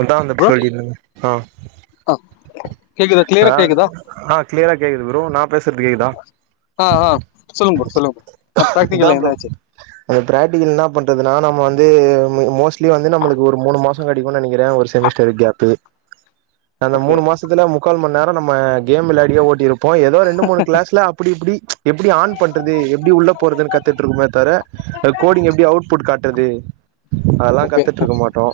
ான் வந்தப்படி ப்ரோ சொல்லியிருந்தேங்க ஆஹ் ஆ கேக்குதா கிளியரா ஹ கேக்குதா ஆஹ் கிளியரா கேக்குது ப்ரோ நான் பேசுறது கேக்குதான் ஆ ஆ சொல்லுங்க ப்ரோ சொல்லுங்க ப்ரோ பிராக்டிகல்ல ப்ரோ என்னாச்சு பிராக்டிகல் என்ன பண்றதுனா நம்ம வந்து மோஸ்ட்லி வந்து நம்மளுக்கு ஒரு மூணு மாசம் கிடைக்கும்னு நினைக்கிறேன் ஒரு செமிஸ்டரு கேப் ந ஓகே மூண மாச முக்கால் மணி நேம் கேம் விளாடிய ஓட்ட இருக்கும் இப்போ ஏதோ ரெண்டு மூணு கிளாஸ்ல அப்படி எப்படி எப்படி ஆன் பண்றது எப்படி உள்ள போறது கத்துட்டு இருக்குே தவிர கோடிங் எப்படி அவுட்பட் கா ட்டது அதெல்லாம் ஓகே கத்துட்டு இருக்க மாட்டோம்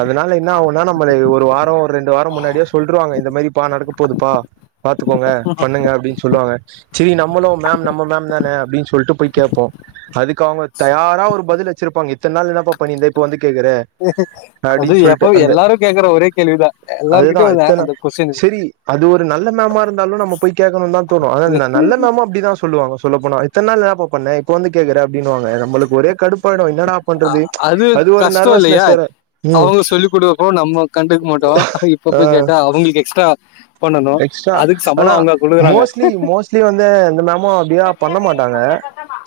அதனால என்ன ஆகும்னா நம்மள ஒரு வாரம் ஒரு ரெண்டு வாரம் முன்னாடியோ சொல்லிட்டு ாங்க இந்த மாதிரி பா நடக்க போகுது பா பாத்துக்கோங்க பண்ணுங்க அப்படின்னு சொல்லுவாங்க சரி நம்மளம் நம்ம மேம் தான அப்படின்னு சொல்ல சொல்ல கேட்போம் அதுக்கு அவங்க தயாரா ஒரு பதில் இருப்பாங்கத்த நாள் என்ன பண்ணந்தே இப்ப வந்து கேக்குற அது அப்டின்னு சொல்லிட்டு எப்ப அந்த எல்லாரோ கேக்குறே ஒரே கேள்விதான் எல்லார்கிட்டயும் வ சரி அது ஒரு நல்ல மேமா இருந்தாலும் நம்ம போய் கேட்கணும்னு தான் தோணோ இருக்கு ஆனா நல்ல மேமா அப்டிதான் சொல்லுவாங்க சொல்ல போன இத்தன நாள் நாபண்ண இப்ப வந்து கேக்குற ன்வாங்க நம்மளுக்கு ஒரே கடுப்பாயிடு என்னடா பண்றது அது ஒரு கஷ்டோ இல்லையா நர்வஸ்ஸ் வேற உ அவங்க சொல்லி் குடுக்கப்போ நம்ம கண்டுக்க மாட்டோ இப்ப போய் ஆஹ கேட்டா அவங்களுக்கு எக்ஸ்ட்ரா பண்ணணு எக்ஸ்ட்ரா அதுக்கு சம்பளோ ஆனா அவங்க குடுக்குறாங்க மோஸ்ட்லி மோஸ்ட்லி வந்து எந்த மேமோ அப்டிலா பண்ண மாட்டாங்க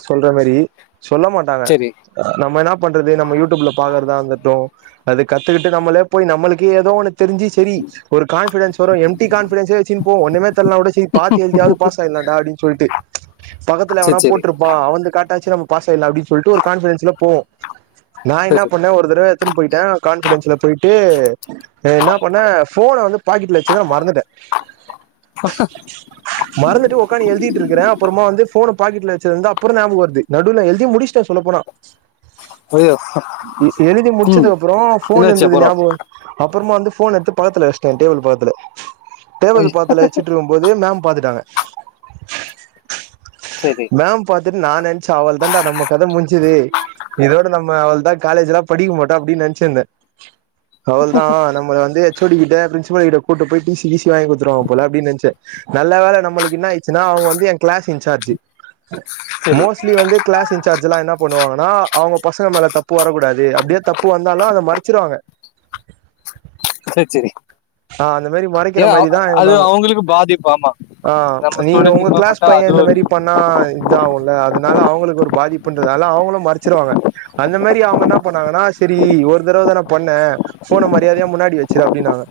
சொல்ற மாரி சொல்ல மாட்டாங்க செரி நம்ம என்ன பண்றது நம்ம யூடியூப்ல பாக்குறதா வந்துட்டோ அது கத்துக்கிட்டு நம்மளே போய் நம்மளுக்கே ஏதோ ஒன் தெரிஞ்சு செரி ஒரு கான்பிடன்ஸ் வரும் எம்டி டிகான்ஃபிடசியா போவோ ஒன்னுமே தெர்லனாகூட செரி பாத் எலுத்தியாவது பாஸ் ஆய்யல்லான்டா அப்படி சொல்ட்டு பக்கத்துல செரி எவனா செரி போட்டிருப்பா அவந்து காட்டச்சி பாஸ் ஆயிடலா அப்டின்னு சொல்லிட்டு ஒரு கான்பிடன்ஸ்ல போவோ நான் என்ன சரி பண்ணே ஒரு தடவயேத்துன்னு போயிட்டே கான்பிடன்ஸ்ல போயிட்டு என்ன பண்ண போன வந்து பாக்கெடல வச்சுதா மறந்து மறந்துட்டு உக்காந்து எலுதிட்டு இருக்கிறே அப்பறமா வந்து போன பாக்கெட்ல வச்சிருதுந்த அப்றோம ஞாபகவருது நடுவுல எழுதி முடிச்சட்டே சொல்ல போனா ஐயோ எழுதி முடிச்சது ம் அப்பறோ போன் என்னாச்சு இருந்தது அப்பறோ ஞாபக அப்பறமா வந்து போன் எடுத்து பக்கத்துல வெஷ்டன் டேபிள் பக்கத்துல ஐ தேவது பாத்துல வச்சுட்டுருக்கும் போதே மேம் பாத்துட்டாங்க செரி மேம் பாரத்துட்டு நான் நனச்சு ஆள் தான்டா நம்ம கதை முஞ்சுது இதோட நம்ம அவள் தான் காலேஜ் லா படிக்க மாட்டோ அப்படின்னு நினச்சிந்தேன் அவள்தான் நம்மள வந்து சொடிகிட்டே பிரின்சில் கிட்ட கூட்டு போய் டி டீசி வாங்கிடுத்துருவாங்க போல அப்டின்னு நெச்சன் நல்ல வேல நம்மளுக்கு என்ன ஆயிச்சுன்னா அவங்க வ என் கிளாசு இன்ச்சார்ஜீ செரி மோஸ்ட்லி வந்து கிளாஸ் இன்சார்ஜ் எல்லா என்ன பண்ணுவாங்கன்னா அவங்க பசங்க மேல தப்பு வரக்கூடாது அப்படியே தப்பு வந்தாலு அத மறச்சிடுவாங்க செரி செரி ஆஹ் அந்த மாரி மறைக் க்குர ஏன்னா மாரி அ- தான் எங்க அது மேமும் அவங்களுக்கு பாதிப்பு ஆமா நம்ம நீங்க ஸ்டூடெண்ட் உங்க இது மாதிரி கிளாஸ் பண்ணிட்டா அது பையன் இந்த ஒரு மாரி பண்ணா இதாவுன்ல அதனால அவங்களுக்கு ஒரு பாதிப்புன்றனால அவங்களொ மறச்சிடுவாங்க அந்தமேரி அவங்க நாபன்னாங்கனா சேரி ஒரு தடவதாண்ண பன்ன போன மரியாதைய முன்னாடி வச்சிடுனாங்க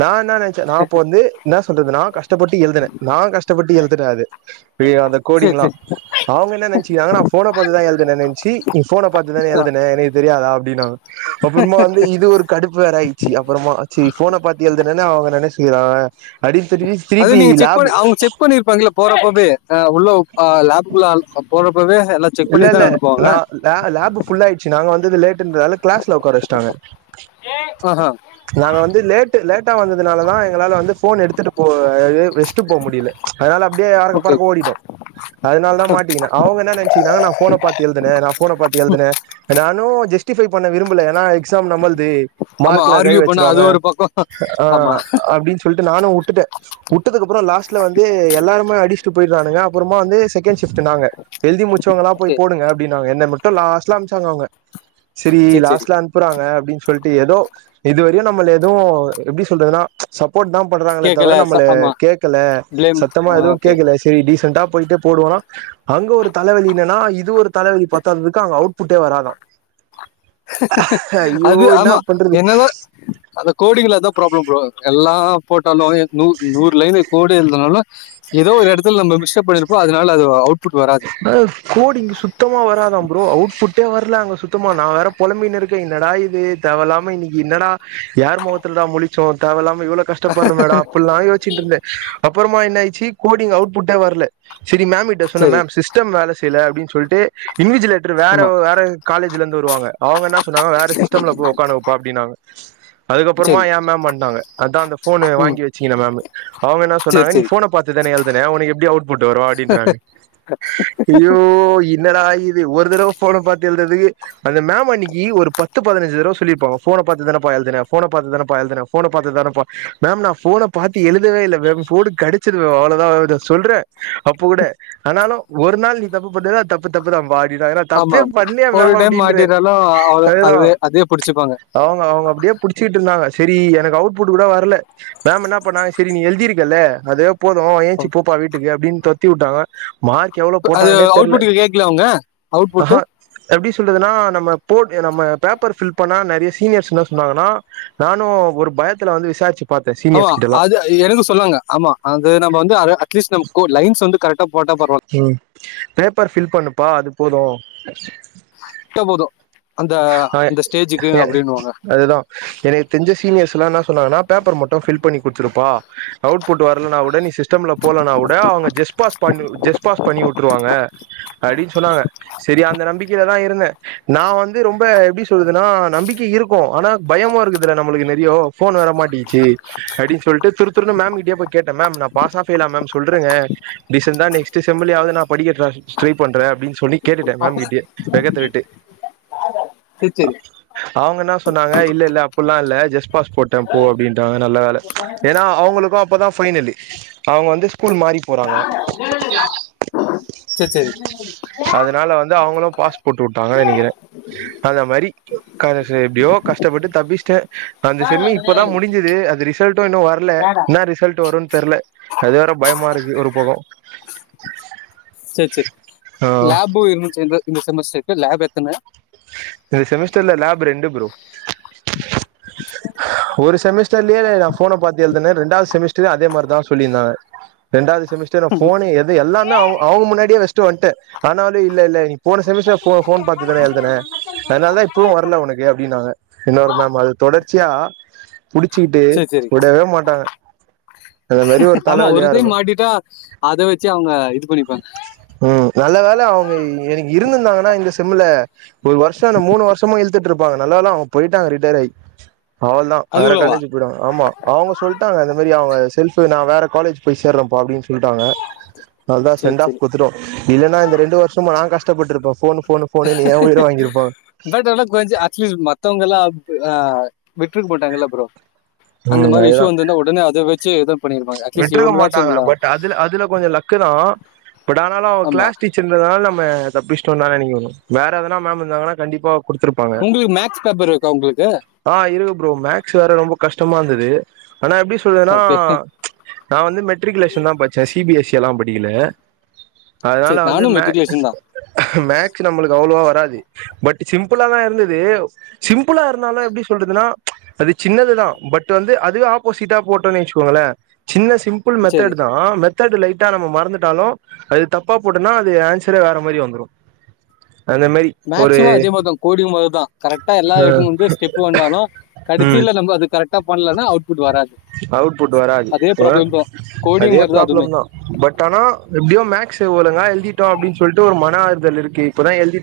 நா என்ன [inaudible] என் நா சொல்றது நான் கஷ்டப்பட்டு எழுதுனேன் நான் கஷ்டப்பட்டு எழுதுன அது அந்த சரி கோடிங்ளா சரி அவுங்க என்ன நினச்சிங்கனங்க போன பாத்து தா என்னச்சி போன பாத்துதே ஆ. எழுதுேன் என தெரியாதா அப்படின்ாங்க அப்புறமா வந்து இது ஒரு கடுப்பு வேற ஆயிச்சு அப்புறமா சரி போனை பாத்திது அவங்க நினைச்ச இருக்கிற அடி அது நீங்க செக் பண்ண அவங்க செக் பண்ணிருப்பாங்க போறப்போவேஹ் உள்ள ஆஹ் லேப்ள்ள போற இப்பவே எல்லாம் செக் பள்ளி தான அனுப்புவாங்க ஃபல் ஆடுச்சு நாங்க வந்து இது லேட்டுன்றதால கிளாஸ்ல உட்கார வச்சிட்டாங்க ஆஹா நாங்க வந்து லேட் லேட்டா வந்ததுனால தான் எங்களால் வந்து போன் எடுத்துட்டு போ வச்சிட்டு போக முடியல அதனால அப்படியே அறக்க ஓகே பறக்க ஓகே ஓடிட்டோ அதனால தான் மாட்டிகினே அவங்க என்ன நின கு கநான் போனை பாத்தி எழுதுேன் ந போனை பத்த்த்தி எழுதுனேன் நானும் ஜஸ்டிபை பண்ண விரும்பல ஏன்னா எக்ஸாம் நம்மழ்து ஆமா மார்க்க்ல கை ஆர்கியூ பண்ண அது வச்சிருவாங்க ஒரு பக்கம் ஆமா ஆஹ் அப்படின்னு சொல்லிட்டு நானும் வி விட்டதுக்கு அப்புறம் லாஸ்ல வந்து எல்லாருமே அடி ஸ்டு போய வானுங்கஅப்புறமா எழுதி மூச்சி வங்களல்லாம் ஓகே போய் போடுங்க அப்படின்னாங்க என்னை மட்டும் லாஸ்ட்லாம் அனுச்சாங்க அவங்க சரி லாஸ்ட்ல அனுப்புறாங்க அப்படின்னு சொல்லிட்டு ஏதோ இதுவரையும் நம்ம எதவும் எப்படி சொல்றதுனா போ் தான் பண்றாங்களே தவிர கேட்கல நம்ம ஆமா கேடக்கல ப்ளேம் சத்தமா எதுவும் ஓகே கேக்கல சரி டீசண்டா போயிட்டே போடுவா அங்க ஒரு தலைவலி என்னன்னா இது ஒரு தலைவலி பத்தாததுக்கு அங்க அவுட்புட்டே வராதும் அது ஆமா பண்றது என்னதான் அ கோடிங்லதான் ப்ராப்ளம் போ எல்லாம் போட்டாலும் நூ நூறு லைன் கோட எழுதுனாலும் ஏதோ ஒரு இடத்துல நம்ம மிஷ பண்ணிருப்போம் அதனால அது அவுட்புட் வராது ஆஹ கோடி இங்க சுத்தமா வராதா ப்ரோ அவுட்புட்டே வரல அங்க சுத்த மா நான் வேற புலம்பையன்ன இருக்க என்னடா இது தேவலாம இன்னைக்கு என்னடா யார் முகத்துலடா முடிச்சோம் தேவலாம எவ்வளோ கஷ்டப்படுற மேட அப்ப வச்சிட்டுந்தேன் அப்புறமா என்ன கோடிங் அவுட்புட வரல சரி மேம் சரி மேம் சிஸ்டம் வேலலை ச சில அப்படின்னு சொல்லிட்டு இன்விஜிலேட்டர் வேறு ஆமா வேறு காலேஜலருந்து வருவாங்க அவங்க என்ன சொன்னாங்க வேறு சிஸ்டமில் போ் உட்காு வைப்பா அப்படனாங்க அதுக்கப்புறமா சரி ஏன் மேம் பண்ணிட்டாங்க அதுதான் அந்த ஃபோனு ம் வாங்கி வச்சங்கே மேமு அவங்க என்ன சரி சொன்னாங்க நீ சரி ஃபோனை பார்த்து தானே எழுதுனன் உனக்கு எப்படி அவுட்ப புட் வரும் அப்படின்றாங்க இயோ இன்னட து ஒரு தடவை போனை எழு அம் அன்னைக்கு ஒரு பத்து பதின்சு தடவை சொிருாான் போனை எழுதவே க சொல்றேன் அப்ப கூட ஆனாலும் ஒரு நாள் தப்புான் தப்பு தப்பு தான் வாி ா ஆமா தப்பே பண்ணலிய ஒரு மேம் டைம் இ இத தப்பே பண்ணலயா மேம் அப்படனு மாட்டிட்டாலும் அவ்வளோ- அதுதான் அதுவே அதே பிடிச்சிப்பாங்க அவங்க அவங்க அப்படியே புடிச்சக்கிட்டு இருந்தாங்க சரி எனக்கு அவுட்பட் கூட வரல மேம் என்ன பண்ணாங்க சரி நீ எழுதி இருக்கல்ல அத போதும் ஏன்ச்சி போப்பா வீட்டுக்கு அப்படின்னு தொத்தி விட்டாங்க மார்க அது அவுட்பட கேடக்கல அவங்க அவுட்பட சொல்துனா நம்ம போ நம்ம பேப்பர் பில் பண்ண நிறைய சீனியர்ஸ் என்ன சொன்னாங்கன்னா நானும் ஒரு பயத்தில் வந்து விசாரிச்சு பாத்தே ஆமா சீனியர்ஸ் கிட்டல்லா அது எனக்கு சொல்லாங்க ஆமா அது நம்ம வந்து அட்லீஸ்ட் லைன்ஸ் வந்து கரெக் ம் பேப்பர் பபில் பண்ண ப்பா அது போதும் தோ போது ஆஹ் அதுதான் எனக்கு தெரிஞ்ச சீனியர்ஸ் எல்லாம்ன ஆனா பேப்பர் மாட்டும் பீல் பண்னி கொடுத்துருப்பான் அவுட் புட் வரனால் கூட நீ சிஸ்டம்ல போலனா கூட அவுங்க ஜிஸ்ட் பாஸ் பண்ணிவுட்டுவாங்க அப்டி சொன்னாங்க சரி அந்த நம்பிக்கைல இருந்தே நான் வந்து ரொம்ப ப்ப எப்படி சொல்லறதுன்னா நம்பிக்கை இருக்கும் ஆனா பயமா இருக்குதுல்ல நம்மளுக்கு நிறைய போோன் வர மாட்டிச்சு அப்படின்னு சொல்லிட்டு த த மேம் கிட்டே கேன் பாஸ் ஆல மே சொல்றேங்க டீசன்ட்டா நெக்ஸ் செம்லயாவது நான் படி பண்றேன் அப்படின்னு சொல்லி கேட்டுட்டேன் ஆ, மேம் கேட்டிய வெகத்து விட்டு இருத்தரி அவங்க என்ன சொன்னாங்க இல்ல இல்ல அப்பல்லாம் இல்ல ஜெஸ்பாஸ் போட்டேன் போ அப்படின்றாங்க நல்ல வேலை ஏன்னா அவங்களுக்கும் அப்பதான் பைனலி அவங்க வந்து ஸ்கூல் மாறி போறாங்க சரி சரி அவங்களும் பாஸ்போர்ட் விட்டாங்கு நினைக்கிறேன் அந்த மாதிரி க எப்படியோ கஷ்டப்பட்டு தப்பிச்சேன் அந்த செம்மி இப்பதான் முடிசது அந்த ரிசல்ட்டும் இன்னும் வரல என்ன ரிசல்ட் வரும் தெரில அது வேற பயமா இருக்கு ஒரு பகம் சரி சரி லாபும் இருந்துச்சு இந்த செமஸ்டர் லாப் எத்தனை இந்த செமிஸ்டர்ல லேப் ரெண்டு ப்ரோ ஒரு செமிஸ்டர்ரிலேயே போனை பாத்து எழுதினேன் இண்டாவது செமிஸ்டர் அதே மாதிரி தான் சொல்லியிருந்தாங்க ரெண்டாவது செஸ்ட போனு எது எல்லாமே அவங்க அவங்க முன்னாடியே வெஸ்ட வந்து ஆனாலும் இல்ல இல்ல நீ போன செமஸ்டர் போன் பாத்துதானே எழுன அதனால தான் இப்பவும் வரல உனக்கு அப்படின்னாங்க இன்னொரு மேம் அது தொடர்ச்சியா புடிச்சுக்கிட்டு சரி சரி உடவே மாட்டாங்க அந்த மாரி ஒரு ஆமா தலவலியா இருக்கு ஒருத்தையும் மாட்டிட்டா அதை வச்சு அவங்க இது பண்ணிப்பாங்க ம் நல்ல வேலை அவங்க எனக்கு இருந்திருந்தாங்கன்னா இந்தங்க செம்ல ஒரு வருஷம் மூணு வருஷமா இழுத்துட்டு இருப்பாங்க நல்ல வேலை அவங்க போயிட்டாங்க ரிட்டையர் ஆகி அவளதான் வேற அதுக்குள்ளவா காலேஜ் போயிடுவாங்க ஆமா அவங்க சொல்லிட்டு இந்த மாதிரி அவங்க செல்ப்பு நான் வேற காலேஜ் போய் சேர்றேன்ப்பா அப்படின்னு சொல்லிட்டாங்க அதனதான் சரி செண்ட் ஆஃப் சரி கொடுத்டுதோம் இலைன்னா இந்த ரெண் வருஷமா நான் கஷ்டப்பட்ருப்பேன் போன் பட் ஆனா கொஞ்சம் அட்லீஸ்ட் மத்தவங்க எல்லாம் ஆஹ் விட்டுட்டுரு போட்டாங்கல்ல ப்ரோ அந்த மாதிரி விஷயம் வந்துந்தன உடனே அதை வச்ச சரி விட்டுருக்க மாட்டாங்க பட் அதுல அதுல கொஞ்சம் லக்கு தான் பட் ஆனாலும் அவங்க ஆமா கிளாஸ் டீச்சர்யென்றதனாள தப்பிச்டோம்தான் நீங்க வேற எதன மேம் வந்தாங்கன்னா கண்டிப்பா குடுத்துருப்பாங்க உங்களுக்கு மேக்ஸ் பேப்பர் இருக்கா உங்களுக்கு அப்புறம் மேக்ஸ் வேற ரொம்ப கஷ்டமா இருந்தது ஆனா எப்படி சொல்றன்னா ஓகே நான் வந்து மெட்ரிகுலேஷன் தான் பச்சேன் சிபிஎஸ்இ எல்லாம் படிக்கல அதனால சரி வந்து நானும் மேக்ஸ் மெட்ரிகுலேஷன் தான் மேக்ஸ் நம்மளுக்கு அவ்வளவா ப் சிம்பிளா தான் இருந்தது சிம்பிளா இருந்தாலும் எப்படி சொல்றது அ சின்னதுதான் பட் வந்து அதே ஆப்போசிட்டா போட்ட சின்ன ச சிம்பிள் சரி மெத்தட் தான் லைட்டா நம்ம மறந்துட்டாலும் அது தப்பா போட்டோம்னா அது ஆன்சரே வேற மாதிரி வந்துரும் மேக்சிமம் அதேமாதிரிதான் கோடிங் மாதிரிதான் [unintelligible] தான் லும் ம் கடைசிய அவுட் புட் வராது அவுட்புட் வராது அதே ப்ராப்ளம் தான் கோடிங் அதே மாதிரி அதுவுமே ப்ராப்ளம் தான் பட் ஆனா எப்படியோ மேக்ஸ் ஓலங்க எழுதிிட்டம் அப்பின்னு சொல்லிட்டு ஒரு மன ஆறுதல் இருக்கு இப்பதான் எழுதி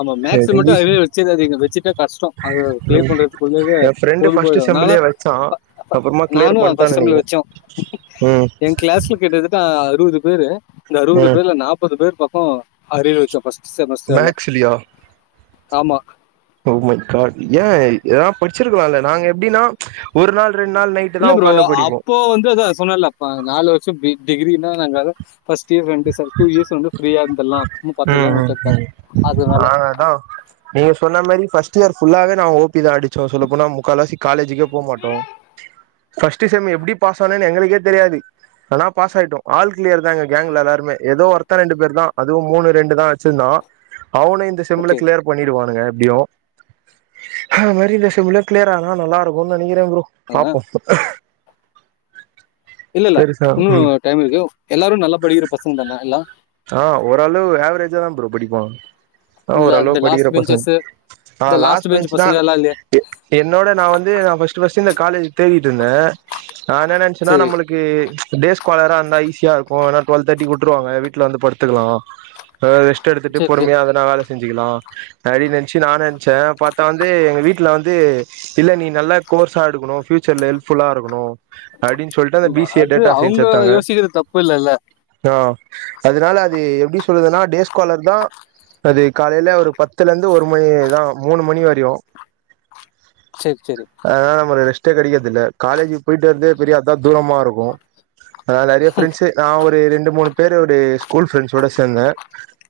ஆமா மேக்ஸ் மட்டு ரிலீஸ் அரியர் வச்சுறாதீங்க வச்சுட்டா கஷ்டோ அத கிளியர் பண்றதுக்குள்ளயே என் ஃப்ரெண்டு போது ஃபர்ஸ்ட் போயிடு செம்லயே வச்சோ அப்புறமா கிளியர் பண்ட்டோன்னு ஃபர்ஸ்ட் டைம்ல நெனைக்கிறே வச்சோம் உம் அ அறுபது பேரு இந்த அறுபது பேர்ல நாப்பது பேர் பக்கோ அரியர் வச்சோ ஃபர்ஸ்ட் செமஸ்டர்ல மேக்ஸிலியா ஆமா ஓ மை காட் ஏ எதனா படிச்சிருக்கலால்ல நாங்க எப்டின்னா ஒரு நாள் ரெண்டு நாள் நைட்டு தா இல்ல ப்ரோ உக்காந்து படிப்போ அப்போ வந்து அதா சொன்னல்ல ப நாலு வருஷோ பி டிகிரி அ நாங்க அது ஃபர்ஸ்ட் இயர் ரெண்டு ச டூ இயர்ஸ் வந்து ஃப்ரீயா இருந்தர்லா அப்றமா ம் பாத்துக்கலானு ம் விட்டதுதா ம் அதனால ட் இயர் ஃபுல்லாவே நா ஓபிதா அடிச்சோ சொல்லப்போனா முக்கால்வாசி காலேஜுக்கே போமாட்டோ ஃபர்ஸ்ட் செம் எப்டி பாஸ் ஆனோனு எங்களுக்கே தெரியாது ஆனா பாஸ் ஆயிட்டோ ஆல் கிளியர்தாங்க கேங்ல எல்லா ருமே ஏதோ ஒருத்தர் ரெண்டு பேர்தா அதும் மூணு ரெண்டுதா வச்சிருந்தோ அவனு இந்த செம்ல ஓகே கிளியர் பண்ணிடுவானுக எப்டியு அது மாரி இந்த செம்ல கிளியர் ஆனா நல்லா இருக்குன்னு நெனைக்றே ப்ரோ பாப்போ இல்ல இல்ல பெருசா இன்னு ம் டைம் இருக்கு எல்லாரு நல்லா படிக்கிற பசங்கதான எல்லா ஆஹ் ஓரளவு ஆவரேஜாதா ப்ரோ படிப்போ ஆ இல்ல இந்த ஓரளவு படிக்கிற லாஸ்ட் பசங்க பெஞ்சஸ் ஆனா இந்த லாஸ்ட் பெஞ்ச் பென்ச்னா பசங்க எல்லாம் இல்லையா எ என்னோட நா வந்து நா ஃபர்ஸ்ட் ஃபர்ஸ்ட் இந்த காலேஜ் தேடிட்டு இருந்தே நா என்ன நெனைச்சன்னா சரி நம்மளுக்கு டேஸ் காலரா இருந்தா ஈஸியா இருக்கு ஏன்னா டுவல் தேர்ட்டிக்கு விட்ருவாங்க வீட் ல வந்து படுத்துக்கலா கொஞ்சநேரோ ரெஸ்ட் எடுத்துட்டு சரி சரி பொறுமையா எதுனா வேல செஞ்சுக்கலா அப்டின் நென்ச்சு நா நென்ச்சே பாத்தா வந்து எங்க வீட்ல வந்து இல்ல நீ நல்ல கோர்ஸா எடுக்கணு ஃப்யூச்சர்ல ஹெல்ப்ஃபுல்லா இருக்கணு அப்டின்னு சொல்லிட்டு அந்த பி ஆமா சி ஏ அது டேட்டா சயின்ஸ் அவங்க எடுத்தாங்க யோசிக்கிறது தப்பு இல்லல்ல ஆ அதனால அது எப்டி சொல்றதுன்னா டேஸ்காலர்தா அது காலைல ஒரு பத்துல இருந்து ஒரு மணிதா மூணு மணி வரையு சரி சரி ஆஹ் நம்ம ரெஸ் ட்டே கெடைக்கறதில்ல காலேஜுக்கு போயிட்டு வர்தே பெரிய அதுதா தூரமா இருக்கு அதனால நெறைய ஃபிரண்ட்ஸ் நா ஒ ரு ரெண்டு மூணு பேருடைய ஸ்கூல் ஃப்ரெண்ட்ஸோட சேந்தே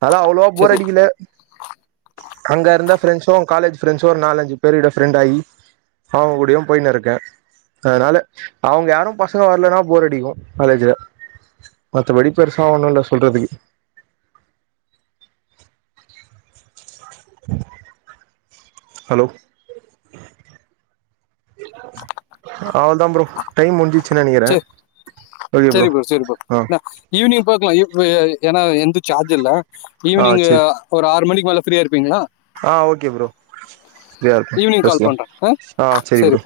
அதா அவ்ளோவா போர் சரி அடிக்கல அங்க இருந்தா ஃப்ரெண்ட்ஸோ காலேஜ் ஃப்ரெண்ட்ஸோ ஒரு நாலு அஞ்சு பேர்ட ஃரெண்ட் ஆகி அவங்ககூடயு போயினு இருக்கே அதனால அவங்க யாரும் பசங்க வரலைனா போர் அடிக்கு காலேஜ்ல மத்தபடி பெருசா ஒண்ணும் இல்ல சொல்றதுக்கு [inaudible] ஹலோ அவ்ளதான் ப்ரோ டைம் முடிஞ் சே சேரி சேரி ப்ரோ ஆ நான் ஈவனிங் பாக்கலாம் இப் ஏனா எந்து சார்ஜ் இல்ல ஈவினிங் ஒரு ஆறு மணிக் மேல ஃபிரியா இரு ஆஹ் ஓகே ப்ரோ ஃபிரியா இருப்பேன் ஈவினிங் கால் பேசலாம் பண்ணுறேன் ஆ ஆஹ் சரி ப்ரோ